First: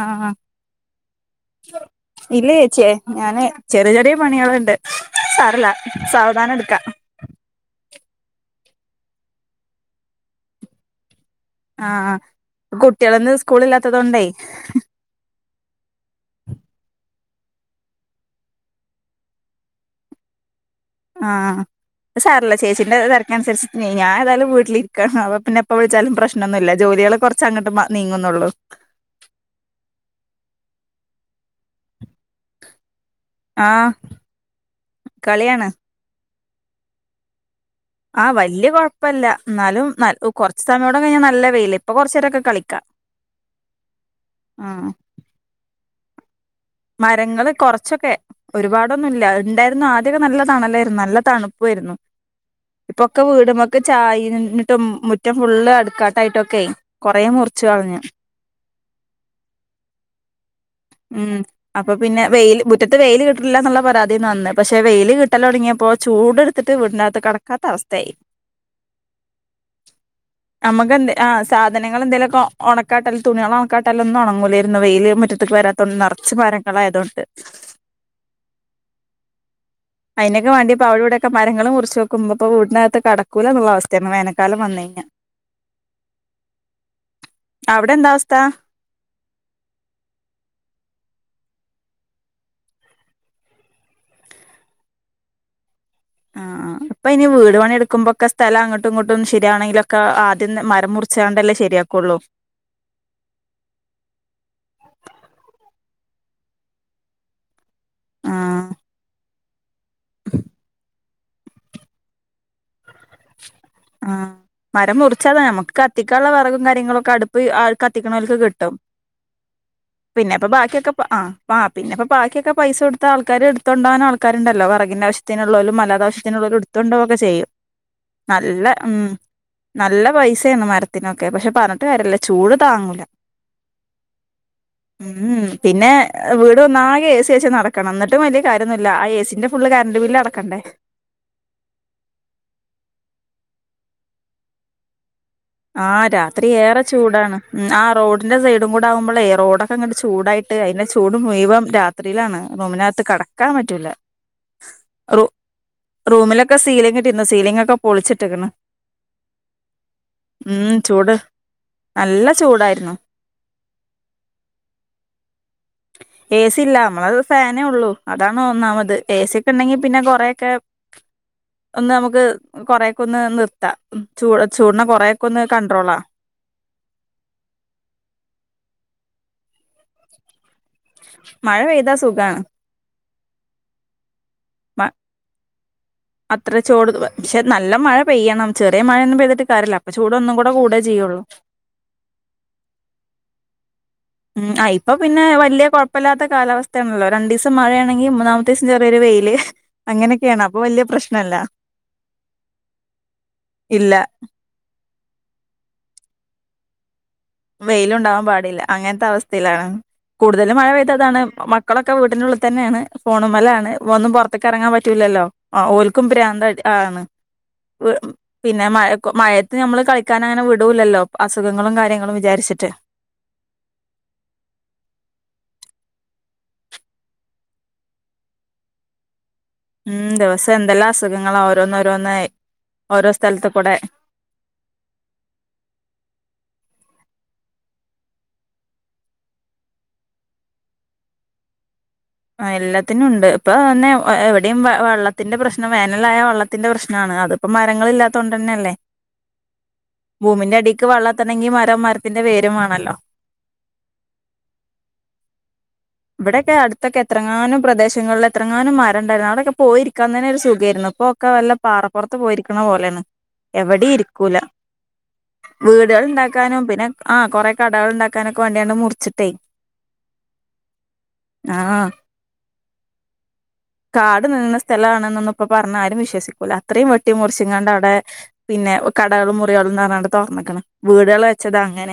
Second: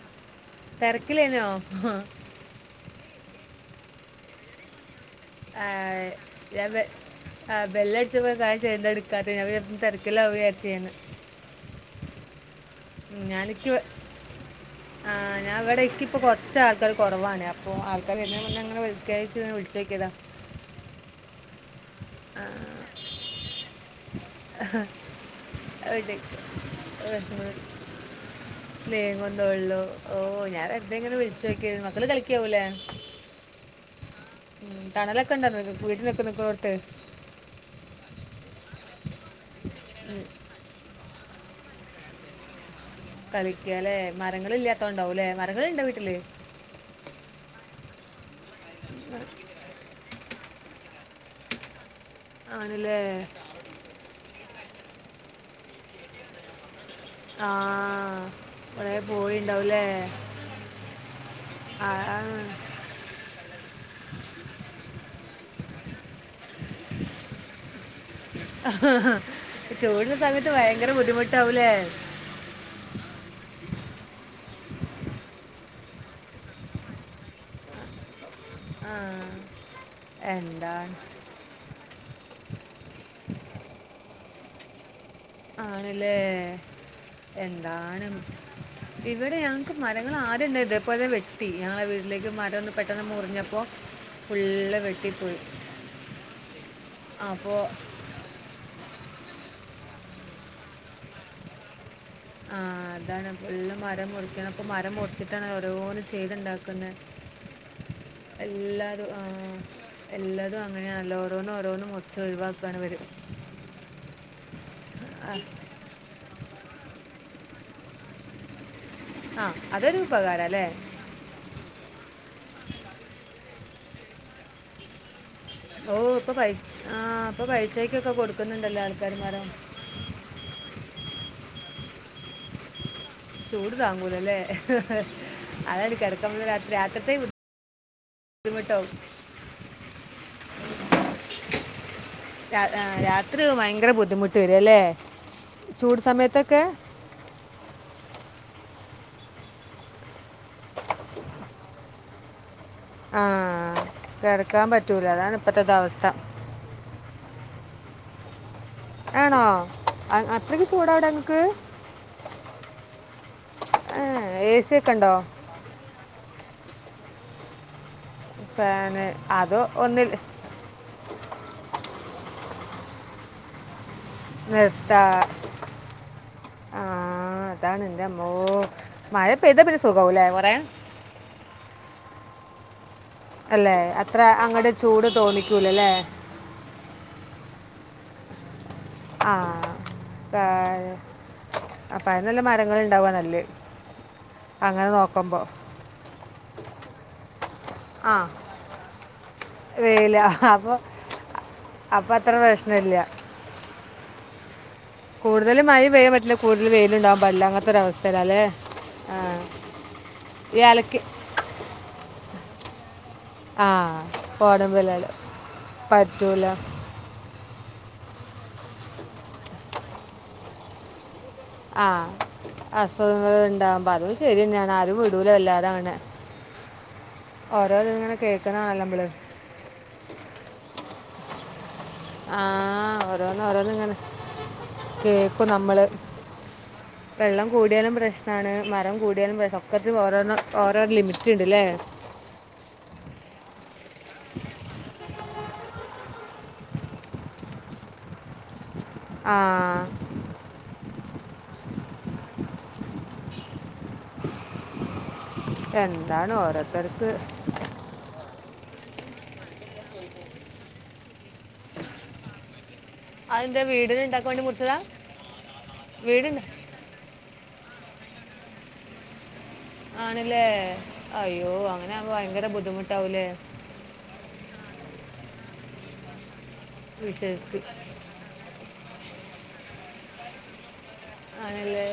ആ തിരക്കില്ലേനോ ഇല്ലചേച്ച്യെ ഞാന് ചെറിയ ചെറിയ പണികളുണ്ട് ആ സാരല്ല സാവധാനം എടുക്കാം ഞ ആ ബെല്ല ചപ്പോ വിചാരിച്ചു എന്ത എടുക്കാത്തെന്ന് അപ്പ ഞാൻ തെരക്കിലാവു ചാര്‌ച്ച് ആ ആ കുട്ടികളൊന്ന് സ്കൂളില്ലത്തൊതെണ്ടേ ഞൻ അവിടെക്ക് ഇപ്പൊ കുറച്ച ആൾക്കാര് കുറവാണ് അപ്പൊ ആൾക്കാർ എന്നെ മുന്നെങ്ങനെവിളിക്കായിട്ട് വിളിച്ചോക്കിയതാ ആ അത് സാറില്ല ചേച്ചിന്റെ തെരക്കനുസരിച്ച് ഞാൻ ഏതാലും വീട്ടിലിക്കാണ് വ പ്പിന്ന എപ്പ വിളിച്ചാലും ഒരു- പ്രശ്നമൊന്നുമല്ല ജോലികളെ വിഷമം കൊറച്ച്ങ്ങട്ട് മ നീങ്ങുന്നുള്ളു തേങ്ങനെ വിളിച്ചോക്കയ്നി മക്കള് കളി യ്കാവൂലെ ആഹ് തണലൊക്കെ ഉണ്ട കളിയാണ് വീട്ടിലൊക്കെ നിക്ക് ത് ആ വല്യ കൊഴപ്പല്ല എന്നാലും ന കൊറച്ച് സമയ കഴിഞ്ഞാ നല്ല വെയില് ഇപ്പൊ കൊറച്ച് രൊക്കെ ക്കളിക്കാം കളിക്കാല്ലെ മരങ്ങളില്യാത്തണ്ടാവുംല്ലേ മരങ്ങള ഇണ്ടോ വീട്ടില് മരങ്ങള് കൊറച്ചൊക്കെ ഒരുപാടൊന്നും ഇല്ല ണ്ടായിരുന്നു ആദ്യ നല്ല തണലായിരുന്നു നല്ല തണുപ്പൂവായിരുന്നു ഇപ്പൊക്കെ ആണല്ലേ വീടുമ്മേക്ക് ചായ്ന് മുറ്റം ഫുള്ള് അടുക്കാട്ടായിട്ടൊക്കെ കൊറേ മുറിച്ചു കളഞ്ഞു ആഹ് കൊറേ പോയിണ്ടാവല്ലേ ഉം അപ്പൊ പിന്നെ വെയില് മുറ്റത്ത് വെയില് കിട്ടില്ല എന്നുള്ള പരാതിന്ന് വന്നു പക്ഷെ വെയില് കിട്ടല്ലോടങ്ങിയ പോ ചൂടെട്ത്തിട്ട് വീടനകത്ത് കടക്കാത്ത അവസ്ഥയായി ചൂടുള്ള സമയത്ത് ഭയങ്കര നമക്ക് എന്തേ ആ ബുദ്ധിമുട്ടാവൂലേ സാധനങ്ങൾ എന്തേലൊക്ക ഒണക്കാട്ടാല് തുണികള [unintelligible] ഉണങ്ങൂലേരുന്നു വെയിൽ മുറ്റത്തേക്ക് വരാത്തൊണ്ട് നിറച്ച് മര ളായതോണ്ട് ആഹ് അയ്നക്കെ വേണ്ടിപ്പോ എന്താണ് അവിടെ ഇവ്‌ടെക്കെ മരങ്ങള് മുറിച്ചു വെക്കുമ്പോ ഇന്നിപ്പോ വീടിനകത്ത് കെടക്കൂലന്നുള്ള അവസ്ഥയാണ് മെന തല മണ്ണയ്ഞ ആണ്ല്ലേ. അവിടെ എന്താണ് എന്താ അവസ്ഥ ഇവടെ ഞങ്ങക്ക് മരങ്ങളാദ്യം ണ്ടാര്ന്നില്ല ഇപ്പൊതെ വെ ട്ടി ഞങ്ങളെ വീട്ടിലേക്ക് മരൊന്ന് പെട്ടെന്ന് മുറിഞ്ഞപ്പോ ഫുള്ള് വെട്ടി പോയി ആഹ് ആഹ് അപ്പ ഇനി വീട് പണി എടുക്കുമ്പൊക്കെ സ്ഥലം അങ്ങട്ടും ഇങ്ങട്ടും ട്ടും ശരിയാണെങ്കിലൊക്കെ ആദ്യം മരം മുറിച്ചാണ്ടല്ലേ ശരിയാ ആഹ് അതാണ് ഫുള്ള് മരം മുറിക്കണം ഇപ്പ മരം മുറിച്ചിട്ടാണ് ഓരോര് ചെയ്തുണ്ടാക്കുന്നെ. ആഹ് എല്ലാതും ആഹ് എല്ലതും അങ്ങനെയാണല്ലൊ ഓരോന്നും ഓരോന്നും മുർച്ച് ഒഴിവാക് ആ മരം മുറിച്ചതാ ഞമ്മക്ക് കത്തിക്കാള്ള വെറക കാര്യങ്ങളൊക്കെ അടുപ്പ് കത്തിക്കണോൽക്ക് കിട്ടും ആ അതൊരു ഉപകാരം പിന്നെപ്പൊ അല്ലേ ബാക്കിയൊക്കെ ആഹ് ആഹ് പിന്നെപ്പോ ബാക്ക്യോക്കെ പൈസ കൊട്ത്താ ആൾക്കാര് ട്ത്തോണ്ടവനാൾക്കാരുണ്ടല്ലോ വെറകിനാവശ്യ - ത്തിനുള്ളോലും ഓ ഇപ്പോൾ പൈസ മല്ലാതാവിഷ്യത്തിനുള്ളോലും ആ ഇട്തൊണ്ടോ ഒക്കെ ഇപ്പോൾ ചെയ്യും പൈസയ്ക്കൊക്കെ നല്ല കൊടുക്കുന്നുണ്ടല്ലോ ഉം ആൾക്കാർമാരോ നല്ല പൈസയാണ് മരത്തിനൊക്കെ പക്ഷെ പറഞ്ഞ ഇട്ട വരല്ലേ ചൂട് താങ്ങൂല ചൂട് താങ്ങൂലല്ലേ ഉം പിന്നെ അതാണ് കിടക്കുമ്പോൾ വീട് രാത്രി ഒന്നാകെ രാത്രത്തെ എ സി വെച്ച് നടക്കണം എന്നിട്ടും വലിയ ബുദ്ധിമുട്ടോ കാര്യൊന്നുംല്ല ആ ഏ സീന്റെ ഫുള്ള് കറണ്ട് ബില്ല് അടക്കണ്ടേ? രാ രാത്രി ഭയങ്കര ബുദ്ധിമുട്ട് വരുംഅല്ലേ ആ രാത്രി ഏറെ ചൂടാണ് ഉ. ആ റോഡ് ന്റെ സൈഡും കൂടെ ആകുമ്പോൾ റോഡൊക്കെ അങ്ങട് ചൂടായിട്ട് അയിന്റെ ചൂട് മുയ്‌വനും രാത്രീലാണ്. റൂമിനകത്ത് ആ കടക്കാൻ പറ്റൂല്ല കിടക്കാൻ പറ്റൂല റൂ അതാണ് ഇപ്പോഴത്തെ അവസ്ഥ റൂമിലൊക്കെ സീലിംഗിട്ടിരുന്നു സീലിംഗ് ഒക്കെ പൊളിച്ചിട്ടെക്ക്ണ് ആണോ അത്രയ്ക്ക് ചൂടാവിടെ ചൂട് ങ്ങക്ക് നല്ല ചൂടായിരുന്നു ഏഹ് ഏ സി ഒക്കെ ഉണ്ടോ? ഏ സി ഇല്ല നമ്മളത് ഫാനേ ഉള്ളു. അതാണ് ഒന്നാമത് പിന്നെ ഏ സി ഒക്കെ അത് ഉണ്ടെങ്കി പിന്നെ ഒന്നിൽ കൊറേക്കെ ഒന്ന് നമുക്ക് കൊറേക്കൊന്ന് നിർത്താം. ചൂട് ചൂടിനെ നിർത്ത കൊറെയൊക്കെ ഒന്ന് കൺട്രോളാ ആഹ് അതാണ് എന്റ അമ്മോ മഴ പെയ്താ പിന്നേ സുഖാവൂലെ ല്ലേ കൊറേ മഴ പെയ്താ സുഖാണ് അല്ലെ അത്ര അങ്ങടെ മ ചൂട് തോന്നിക്കും. ക്കൂലല്ലേ അത്ര ചോട് ഷെ നല്ല മഴ പെയ്യണം ചെറിയ മഴയൊന്നും ആ പെയ്തിട്ട് കാര്യല്ല അപ്പൊ ചൂട് ഒന്നുകൂടെ കൂടെ കാ- ചെയ്യുള്ളൂ അപ്പം അത് നല്ല മരങ്ങൾ ഉണ്ടാവുക നല്ല ഉം ആ അങ്ങനെ ഇപ്പൊ പിന്നെ നോക്കുമ്പോൾ വലിയ കുഴപ്പമല്ലാത്ത കാലാവസ്ഥയാണല്ലോ രണ്ടു ദിവസം ആ മഴയാണെങ്കിൽ മൂന്നാമത്തെ ദിവസം ചെറിയൊരു വെയില് വെയില അങ്ങനൊക്കെയാണ് അപ്പൊ അപ്പോൾ വലിയ പ്രശ്നല്ല അപ്പോൾ അത്ര പ്രശ്നമില്ല ഇല്ല കൂടുതൽ മഴ പെയ്യാൻ പറ്റില്ല കൂടുതൽ വെയിലുണ്ട വെയിലുണ്ടാവാൻ പാടില്ല അങ്ങനത്തെ അവസ്ഥയിലാണ് കൂടുതല് ഈ മഴ അലക്കി പെയ്തതാണ് മ മക്കളൊക്ക വീട്ടിനുള്ളിൽ തന്നെയാണ് ഫോണും ആ മേലാണ് ഒന്നും പുറത്തേക്ക് ഇറങ്ങാൻ ഓടുമ്പില്ലല്ലോ പറ്റൂലല്ലോ ആ ഓർക്കും പ്രാന്ത പറ്റൂല ആ ആണ് പിന്നെ മഴ മഴത്ത് ഞമ്മള് കളിക്കാൻ അങ്ങനെ വിടൂല്ലല്ലോ അസുഖങ്ങളും ആ കാര്യങ്ങളും അസുഖങ്ങൾ ഉണ്ടാകുമ്പോ അതും ശരി തന്നെ ആണ് ആരും വിടുല എല്ലാരും [unintelligible] ഓരോ ഇത് ഇങ്ങനെ കേക്കുന്നാണല്ലോ നമ്മള് ഉം ദിവസം എന്തെല്ലാം അസുഖങ്ങള ഓരോന്ന് ഒ ആഹ് ഓരോന്ന് ഓരോന്ന് ഇങ്ങനെ കേക്കും നമ്മള് വെള്ളം കൂടിയാലും പ്രശ്നമാണ് മരം കൂടിയാലും ഒക്കക്കെ ഓരോരോ ഓരോ ലിമിറ്റ് ഉണ്ട്ല്ലേ ആ എല്ലാത്തിനുണ്ട് ഇപ്പൊ തന്നെ എവിടെയും വെ വെള്ള ത്തിന്റെ പ്രശ്നം വേനലായാ വെള്ളത്തിന്റെ പ്രശ്നമാണ് അതിപ്പം മരങ്ങളില്ലാത്ത കൊണ്ട് തന്നെയല്ലേ ആ ഭൂമിന്റെ അടിക്ക് വെള്ള [unintelligible] ന്റെ വേരും വേണമല്ലോ എന്താണ് ഇവിടെക്കെ അടു ഓരോരുത്തർക്ക് എത്രങ്ങാനും പ്രദേശങ്ങളിൽ എത്രങ്ങാനും മ ആണ്ടായിരുന്നു അവിടൊക്ക പോയിരിക്കാൻ തന്നെ ഒരു സുഖമായിരുന്നു അപ്പോ ക്കെ വല്ല പാറപ്പുറത്ത് പോയിരിക്കണ പോലെയാണ് അതിൻ്റെ എവിടേം വീടിനുണ്ടാക്കാൻ ഇരിക്കൂല വേണ്ടി മുറിച്ചതാ വീടുകൾ വീടുണ്ട് ഉണ്ടാക്കാനും പിന്നെ ആ കൊറെക്ക [unintelligible] ഉണ്ടാക്കാനൊക്കെ വേണ്ടിയാണ് മുറിച്ചിട്ടേ ആണല്ലേ അയ്യോ ആ അങ്ങനാവുമ്പോ ഭയങ്കര ബുദ്ധിമു [unintelligible] കാട് നിന്ന സ്ഥലം ആണെന്ന് ഒക്കെ ഇപ്പോ പറഞ്ഞ ആരും വിശ്വസിക്കൂല അത്രയും വെട്ടി വിഷയ്ക്ക് മുറിച്ചിങ്ങാണ്ട് അവിടെ പിന്നെ കടകളും മുറികളുംന്ന് പറഞ്ഞാണ്ട് തൊർന്ന്ക്കണ് ആണല്ലേ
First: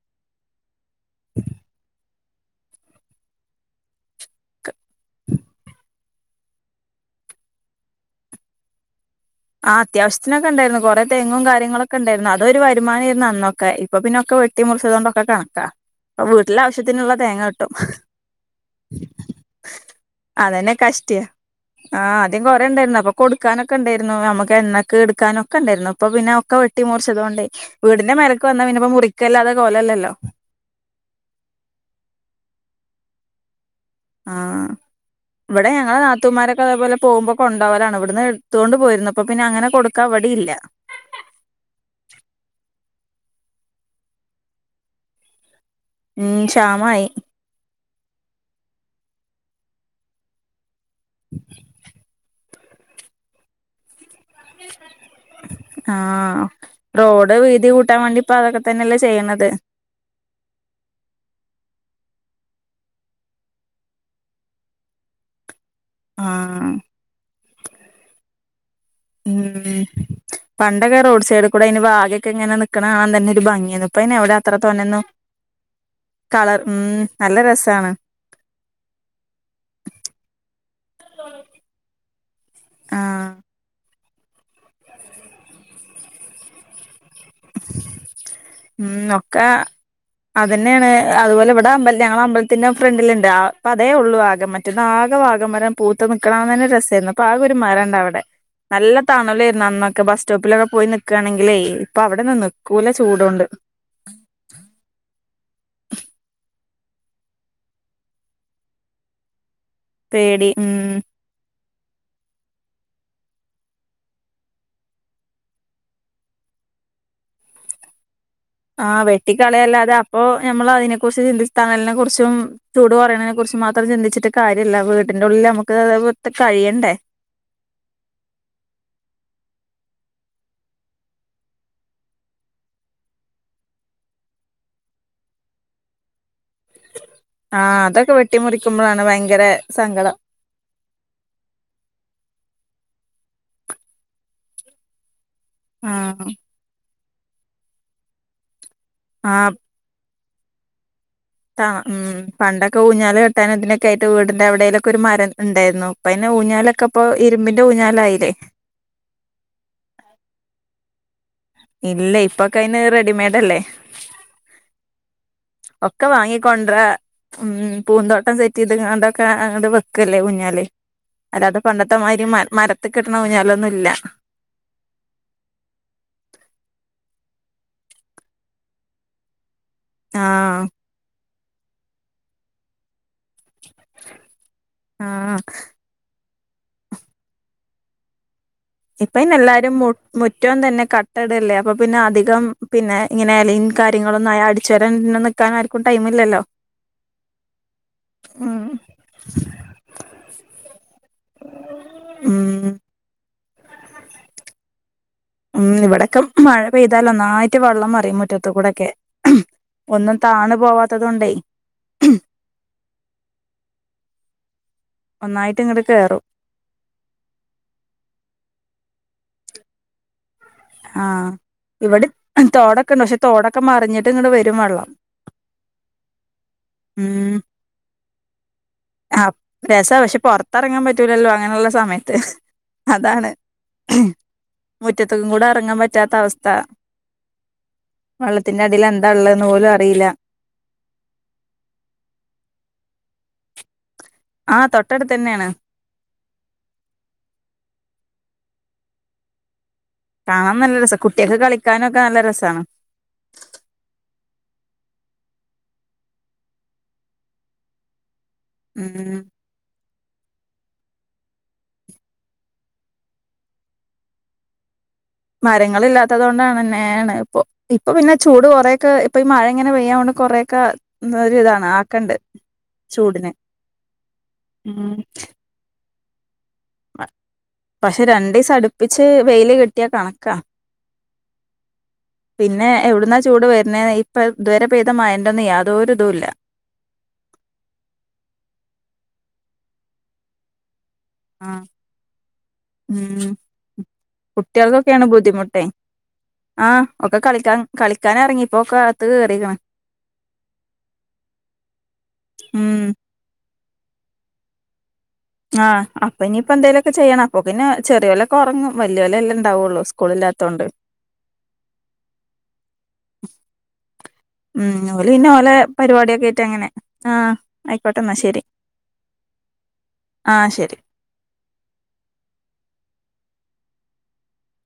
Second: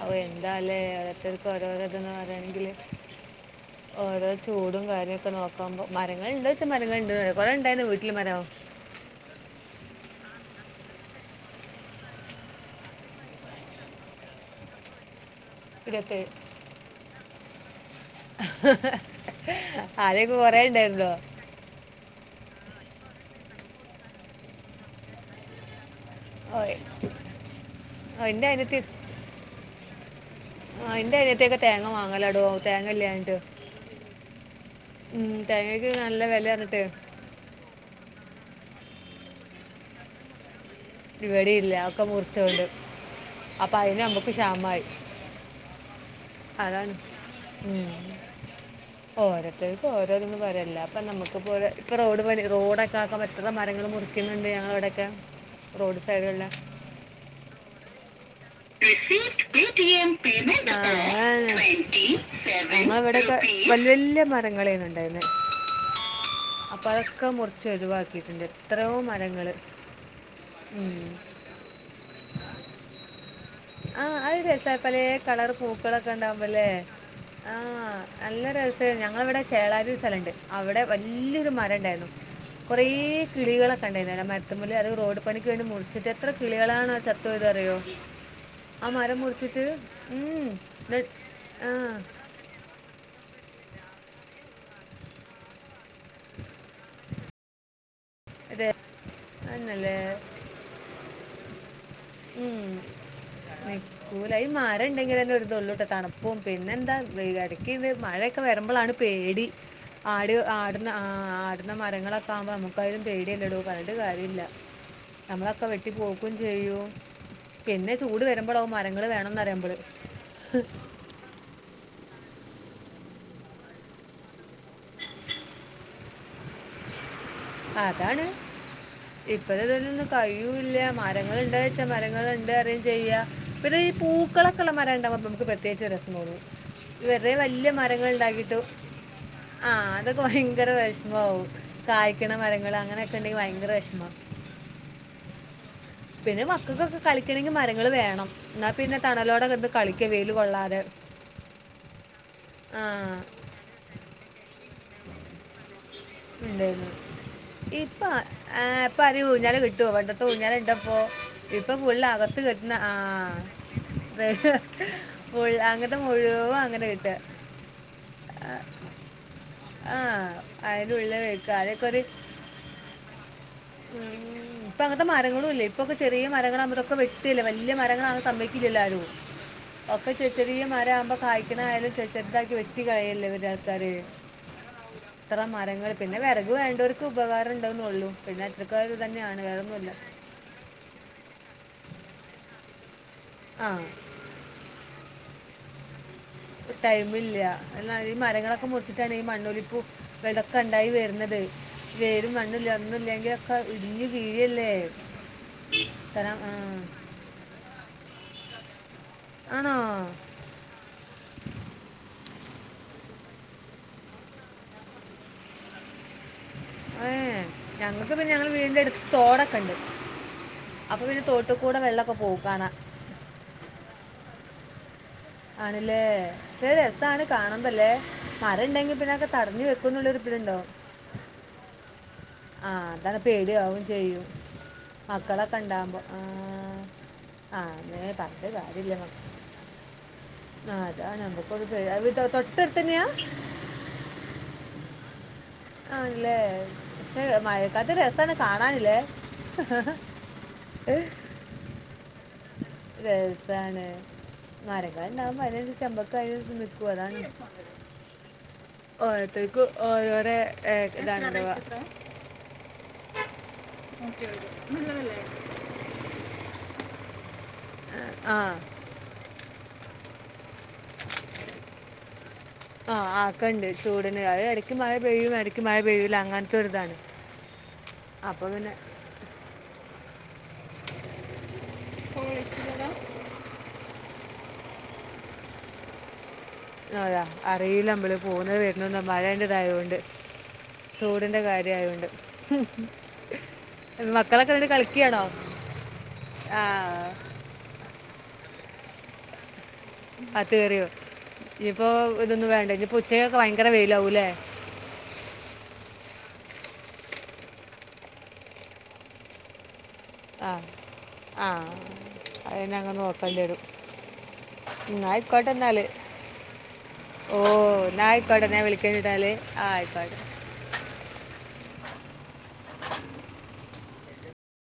അ എന്താല്ലേ ഓരോർത്തർക്ക് ഓരോരോ ഇതൊന്നും എങ്കില് ഓരോ ചൂടും കാര്യക്കെ നോക്കുമ്പോ മരങ്ങൾ ഉണ്ട്ച്ച മരങ്ങൾ ഉണ്ട് കൊറെ ഇണ്ടായിന്ന് വീട്ടില് മരം ആ അത്യാവശ്യത്തിനൊക്കെ ഉണ്ടായിരുന്നു കുറെ തെങ്ങും കാര്യങ്ങളൊക്കെ ഉണ്ടായിരുന്നു അതൊരു വരുമാനമായിരുന്നു അന്നൊക്കെ ഇപ്പൊ പിന്നൊക്കെ വെട്ടി മുറിച്ചതുകൊണ്ടൊക്കെ കാണ ഇവിടെയൊക്കെ അപ്പൊ വീട്ടിലെ ആവശ്യത്തിനുള്ള തേങ്ങ കട്ടും ആദ്യമൊക്കെ കുറേ അതന്നെ ഉണ്ടായിരുന്നോ കഷ്ടിയ ആ ആദ്യം കൊറേ ഉണ്ടായിുന്ന അപ്പൊ കൊടുക്കാനൊക്കെ ഉണ്ടായിരുന്നു നമുക്ക് എണ്ണക്കക്ക് എടുക്കാനൊക്കെ ഉണ്ടായിരുന്നു അപ്പൊ പിന്നെ ഒക്ക ഓ വെട്ടി മുറിച്ചതുകൊണ്ട് വീടിന്റെ മേലേക്ക് എൻ്റെ വന്നാ പിന്നെപ്പോമുറിക്ക അല്ലാതെ പോവില്ലല്ലോ അല്ലാതെലല്ലോ ആ എന്റെ അനിയത്തി ഒക്കെ തേങ്ങ വാങ്ങലാടോ തേങ്ങ ഇല്ലാഞ്ഞിട്ട് ആ ഇവിടെ തേങ്ങയ്ക്ക് ഞങ്ങള് നല്ല വില നാത്തൂമാരൊക്കെ പറഞ്ഞിട്ട് അതേപോലെ പോകുമ്പോ കൊണ്ടപോകലാണ് ഇവിടുന്ന് എടുത്തോണ്ട് പോയിരുന്നു അപ്പൊ പിന്നെ അങ്ങനെ കൊടുക്ക അവിടെ ഇല്ല ഇവിടെയില്ല ഒക്കെ മുറിച്ചോണ്ട് അപ്പ അയിന് നമ്മുക്ക് ക്ഷാമമായി. ഉം ശ്യാമായി ഓരോത്തർക്ക് ഓരോതന്നും പറയല്ല ഇപ്പ നമുക്ക് പോലെ ഇപ്പം റോഡ് പണി റോഡ് ഇവിടെയൊക്കെ ആക്കാൻ പറ്റുന്ന മരങ്ങള് മുറി മുറിക്കുന്നുണ്ട് ഞങ്ങളവിടൊക്കെ ആ റോഡ് വീതി കൂ കൂട്ടാൻ വേണ്ടി ഇപ്പ അതൊക്കെ തന്നെയല്ലേ റിസിവ്ഡ് ചെയ്യണത് Paytm payment of rupees twenty നമ്മ അവിടൊക്കെ വല്യ വല്യ മരങ്ങളായിരുന്നു ഉണ്ടായിരുന്നെ ആഹ് അപ്പൊ അതൊക്കെ മുറച്ച് ഒഴവാക്കിട്ടുണ്ട് ഉം പണ്ടൊക്കെ ഉം റോഡ് സൈഡിൽ കൂടെ അതിന് വാതുക്കെ ഇങ്ങനെ നിക്കണ കാണാൻ തന്നെ ഒരു ഭംഗിയായിരുന്നു ഇപ്പ ആ അയിന് എവിടെ അത് അത്ര രസ പലെ തോനെന്നും കളർ പൂക്കളൊക്കെ കളർ ഉണ്ടാവുമ്പോല്ലേ. ഉം നല്ല ആ രസാണ് നല്ല രസ. ഞങ്ങളിവിടെ ചേളാബി സ്ഥലമുണ്ട് അവിടെ വല്യയൊരു മരം ഉണ്ടായിരുന്നു. കൊറേ ആഹ് കിളികളൊ കണ്ട നേരം മരത്തുമല്ല അത് റോഡ് പണിക്ക് വേണ്ടി മുറിച്ചിട്ട് എത്ര കിളികളാണ് ചത്തോയതതെന്നറിയോ ഉം ഒക്കെ ഉം അത് തന്നെയാണ് ന്ന് അതുപോലെ ഇവിടെ അമ്പല ആഹ് ഞങ്ങടെ അമ്പലത്തിന്റെ ഫ്രണ്ടിലുണ്ട് അപ്പ അതേ ഉള്ള ആകെ മറ്റ ആകെ വാഗമരം പൂത്ത് നൽക്കണ തന്നെ ഒരു രസായിരുന്നു അപ്പൊ ആക ഒരു മരണ്ടവിടെ അതെ നല്ല തണലായിരുന്നു അതന്നല്ലേ അന്നൊക്കെ ബസ് സ്റ്റോപ്പിലൊക്കെ പോയി നിക്കുകവാണെങ്കിലേ ഉം നിക്കൂലായി മാരംണ്ടെങ്കിലല്ലെ ഒരുതൊള്ളൂട്ട തണുപ്പവും പിന്നെന്താ ഇടക്ക് ഇത് മഴയൊക്കെ വരുമ്പോഴാണ് പേടി ആട് പേടി ഉം ആടുന്ന ആ [unintelligible] മരങ്ങളൊക്കെകുമ്പോ നമ്മുക്ക് എപ്പഴും പേടി തന്നെടോ പറഞ്ഞിട്ട് കാര്യമില്ല നമ്മൊക്കെ വെട്ടി പോക്കും ചെയ്യും പിന്നെ ചൂട് വെ ആ വെട്ടിക്കളയല്ലാതെ അപ്പൊ നമ്മൾ അതിനെ കുറിച്ച് ചിന്തി തണലിനെ കുറിച്ചും ചൂട് പറയണതിനെ കുറിച്ചും മാത്രം ചിന്തിച്ചിട്ട് കാര്യമില്ല വീട്ടിന്റെ ഉള്ളിൽ നമുക്ക് അ കഴിയണ്ടേ അതാണ് ഇപ്പഴ ഇതലൊന്നും കഴിയൂല്ല മരങ്ങളുണ്ടായാച്ചാ മരങ്ങൾ ഉണ്ട് അറിയയും ചെയ്യ ഈ പൂക്കളൊക്കൊയുള്ള മരം ഉണ്ടായ നമുക്ക് പ്രത്യേകിച്ചൊരു രസം തോന്നും വെറുതേ വലിയ ആഹ് മരങ്ങൾ അതൊക്കെ ഉണ്ടാക്കിട്ടു വെട്ടിമുറിക്കുമ്പോഴാണ് ഭയങ്കര ആ സങ്കടം അതൊക്കെ ഭയങ്കര വിഷമമാകും കായ് കായ്ക്കണ മരങ്ങള് അങ്ങനെയൊക്കെ ഉണ്ടെങ്കിൽ ഭയങ്കര വിഷമം ആഹ് പിന്നെ മക്കക്കൊക്കെ കളിക്കണമെങ്കിൽ മരങ്ങളൾ വേണം എന്നാ പിന്നെ തണലോട നിന്ന് കളിക്ക വെയിൽ യിൽ കൊള്ളാതെ ആ ഉം പണ്ടൊക്കെ ആ ഊഞ്ഞാലും കെട്ടാൻ ഇതിനൊക്കെയയിട്ട് വീട്ടിൻ്റെ എവിടേലും ആയിട്ട് ഒരു മരം ഉണ്ടായിരുന്നു അയിന് ഊഞ്ഞാലൊക്കെ ഉണ്ടായിതു ഇപ്പൊ ഇരുമ്പിന്റെ ഇപ്പൊ ഊഞ്ഞാലായില്ലേ ഇപ്പ അര് ഊഞ്ഞാല് കെട്ടുവോ പണ്ടത്തെ ഊഞ്ഞാല് തന്നായിരുന്നു പോ ഇപ്പൊ ഫുൾ ഇല്ല അകത്ത് ഇപ്പൊക്കെ കെട്ടുന്ന അയിന് ആ റെഡിമെയ്ഡ് അല്ലേ ആ ഒക്കെ വാങ്ങിക്കൊണ്ടൊര ഉം പൂന്തോട്ടം സെറ്റ് ചെയ്ത്ണ്ടൊക്കെ അങ്ങ് ആ വെക്കല്ലേ ഊഞ്ഞാൽ അതിൻ്റെ ഉള്ളിൽ വെക്കുക അല്ലാതെ അതൊക്കെ പണ്ടത്തെ ഒരു മാതിരി മരത്തിൽ കെട്ടുന്ന ഊഞ്ഞാൽ ഉം ഇപ്പൊ അങ്ങനത്തെ മരങ്ങളും ഇല്ല ഇപ്പൊക്കെ ചെറിയ മരങ്ങളാകുമ്പോ ഇതൊക്കെ വെട്ടി കിട്ടില്ല വലിയ മരങ്ങൾ ആകാൻ സമ്മതി കൂലല്ലോ ആരും ഒക്കെ ആഹ് ചെച്ചടിയമാരാവുമ്പോ കായ്ക്കണായാലും ചെച്ചതാക്കി വെറ്റ കയാലും വെട്ടി കളയല്ലേ ആൾക്കാർ ആഹ് എത്ര മരങ്ങൾ പിന്നെ അത് വേണ്ടവർക്ക് ഉപകാരം ഉണ്ടാവുന്നുള്ളു പിന്നെ അത്രക്കാർ ഇപ്പൊ ഇന്ന തന്നെയാണ് വേറെ എല്ലാരും ഒന്നുമില്ല മുറ്റം തന്നെ കട്ടടല്ലേ അപ്പൊ പിന്നെ അധികം പിന്നെ ഇങ്ങനെ എലോ ആ കാര്യങ്ങളൊന്നും അടിച്ച് വാരാൻ നാർക്കും ടൈം ഇല്ലല്ലോ ടൈമില്ല ഈ ഉം മരങ്ങളൊക്കെ മുറിച്ചിട്ടാണ് ഈ മണ്ണോലിപ്പും ഇതൊക്കെ ഉണ്ടായി വരുന്നത് അത വേരും മണ്ണില്ല ഉം ഒന്നുംല്ല യൊക്കെ ഇടിഞ്ഞു വീഴല്ലേ ഉം ഇവിടൊക്കെ തരാം ആ മഴ പെയ്താല് നന്നായിട്ട് വെള്ളം മറിയും മുറ്റത്ത് കൂടൊക്കെ ആണോ ഒന്നും താണു പോവാത്തതുണ്ടേ ഒന്നായിട്ട് ഇങ്ങട്ട് കയറും ഏ ഞങ്ങക്ക് പിന്നെ ഞങ്ങള വീടിന്റെ അടുത്ത് തോടൊക്കെണ്ട് ആഹ് ഇവിടെ കാണാൻ തോടൊക്കെ ഒണ്ട് പക്ഷെ തോടൊക്കെ മറിഞ്ഞിട്ട് ഇങ്ങ വര രും വള്ളം ആണില്ലേ ചെ രസാണ് ഉം കാണുമ്പല്ലേ മരംണ്ടെങ്കി പിന്നൊക്കെ ആഹ് തടഞ്ഞു രസാ പക്ഷെ വെക്കുംന്നുള്ള പൊറത്തെറങ്ങാൻ പറ്റൂലല്ലോ അങ്ങനെയുള്ള [unintelligible] സമയത്ത് ആഹ് അതാണ് പേടിയാവേം ചെയ്യും മുറ്റത്തക്കും കൂടെ മക്കളക്ക എറങ്ങാൻ ഒണ്ടാവമ്പോ പറ്റാത്ത അവസ്ഥ ആഹ് ആന്നേ പറഞ്ഞിട്ട് വെള്ളത്തിന്റെ അടിയിൽ കാര്യമില്ല എന്താ ഉള്ളതെന്ന് പോലും അറിയില്ല ആ അതാണ് നമ്മുക്ക്‌ ഒരു പേടി തൊട്ടടുത്തന്നെയ ആഹ് തൊട്ടടുത്ത് തന്നെയാണ് ആണല്ലേ പക്ഷെ മഴക്കാലത്ത് രസാണ് കാണാനില്ലേ കാണാൻ നല്ല രസം കുട്ടികക്ക് കളിക്കാനും ഒക്കെ നല്ല രസ സാണ് രസാണ് മരങ്ങളുണ്ടാകുമ്പോ അതിനനുസരിച്ചു ഞമ്മക്ക് നിക്കൂ അതാണ് ഉം ഓരോതക്കും ഓരോരോ ഏഹ് ഇത് എന്താവാ മരങ്ങളില്ലാത്തതുകൊണ്ടാണ് ന്നെയാണ് ഇപ്പോ ഇപ്പൊ പിന്നെ ആ ചൂട് കൊറേക്കെ ഇപ്പൊ ഈ മഴ ഇങ്ങനെ പെയ്യ കൊണ്ട് കൊറെയോക്കെ മ് ഒരു ഇതാണ് ആക്കണ്ട് ആഹ് ചൂടിന് ആക്കണ്ട് ചൂടന് ആ എടയ്ക്ക് മഴ പെയ്യും എടക്ക് മഴ പെയ്യ ല്ല അങ്ങനെ പഷെ രണ്ടിസം പിന്നെ അടുപ്പിച്ച് വെയിൽ കിട്ടിയാ കണക്കാ പിന്നെ എവിടുന്നാ ചൂട് വരുന്നേ ഇപ്പോ ഇതുവരെ പെയ്തെന്റെ യാതൊരു ഇതും ഇല്ല അതാ അറിയില്ല മ്മള് പൊന്നെതും വരുന്നേതും മഴെന്റെ ഇത് ആയോണ്ട് ചൂടിന്റെ കാര്യ ആയൊണ്ട് ഉം മക്കളൊക്കെ ന്നിട്ട് കുട്ടികൾക്കൊക്കെയാണ് കളിക്കാണോ ബുദ്ധിമുട്ടേ ആഹ് ഇപ്പോക്കെ അകത്തുകേറിക്കണ് അത്ത് കേറിയോ ഇനിപ്പോ ഇതൊന്നും വേണ്ട ഉം ഇനി ഉച്ചയൊക്കെ ഭയ ങ്കര വെയിലാവൂല്ലേ ആഹ് അപ്പ ഇനിപ്പോ എന്തേലൊക്കെ ചെയ്യണം അപ്പൊ പിന്നെ ചെറിയോലോക്കെ ഒറങ്ങും വല്യ യോലലെ ഉണ്ടാവോള്ളൂ സ് ആഹ് ആഹ് [unintelligible] ഉമ് ഓല് പിന്നെ ഓലെ പരിപാടിയൊക്കെയിട്ട് അങ്ങനെ ആഹ് ഓ ആയിക്കോട്ടെ എന്നാ ശരി ഞാൻ വിളിക്കാൻ കിട്ടാൽ. ആ ആയിക്കോട്ടെ ആഹ് ശരി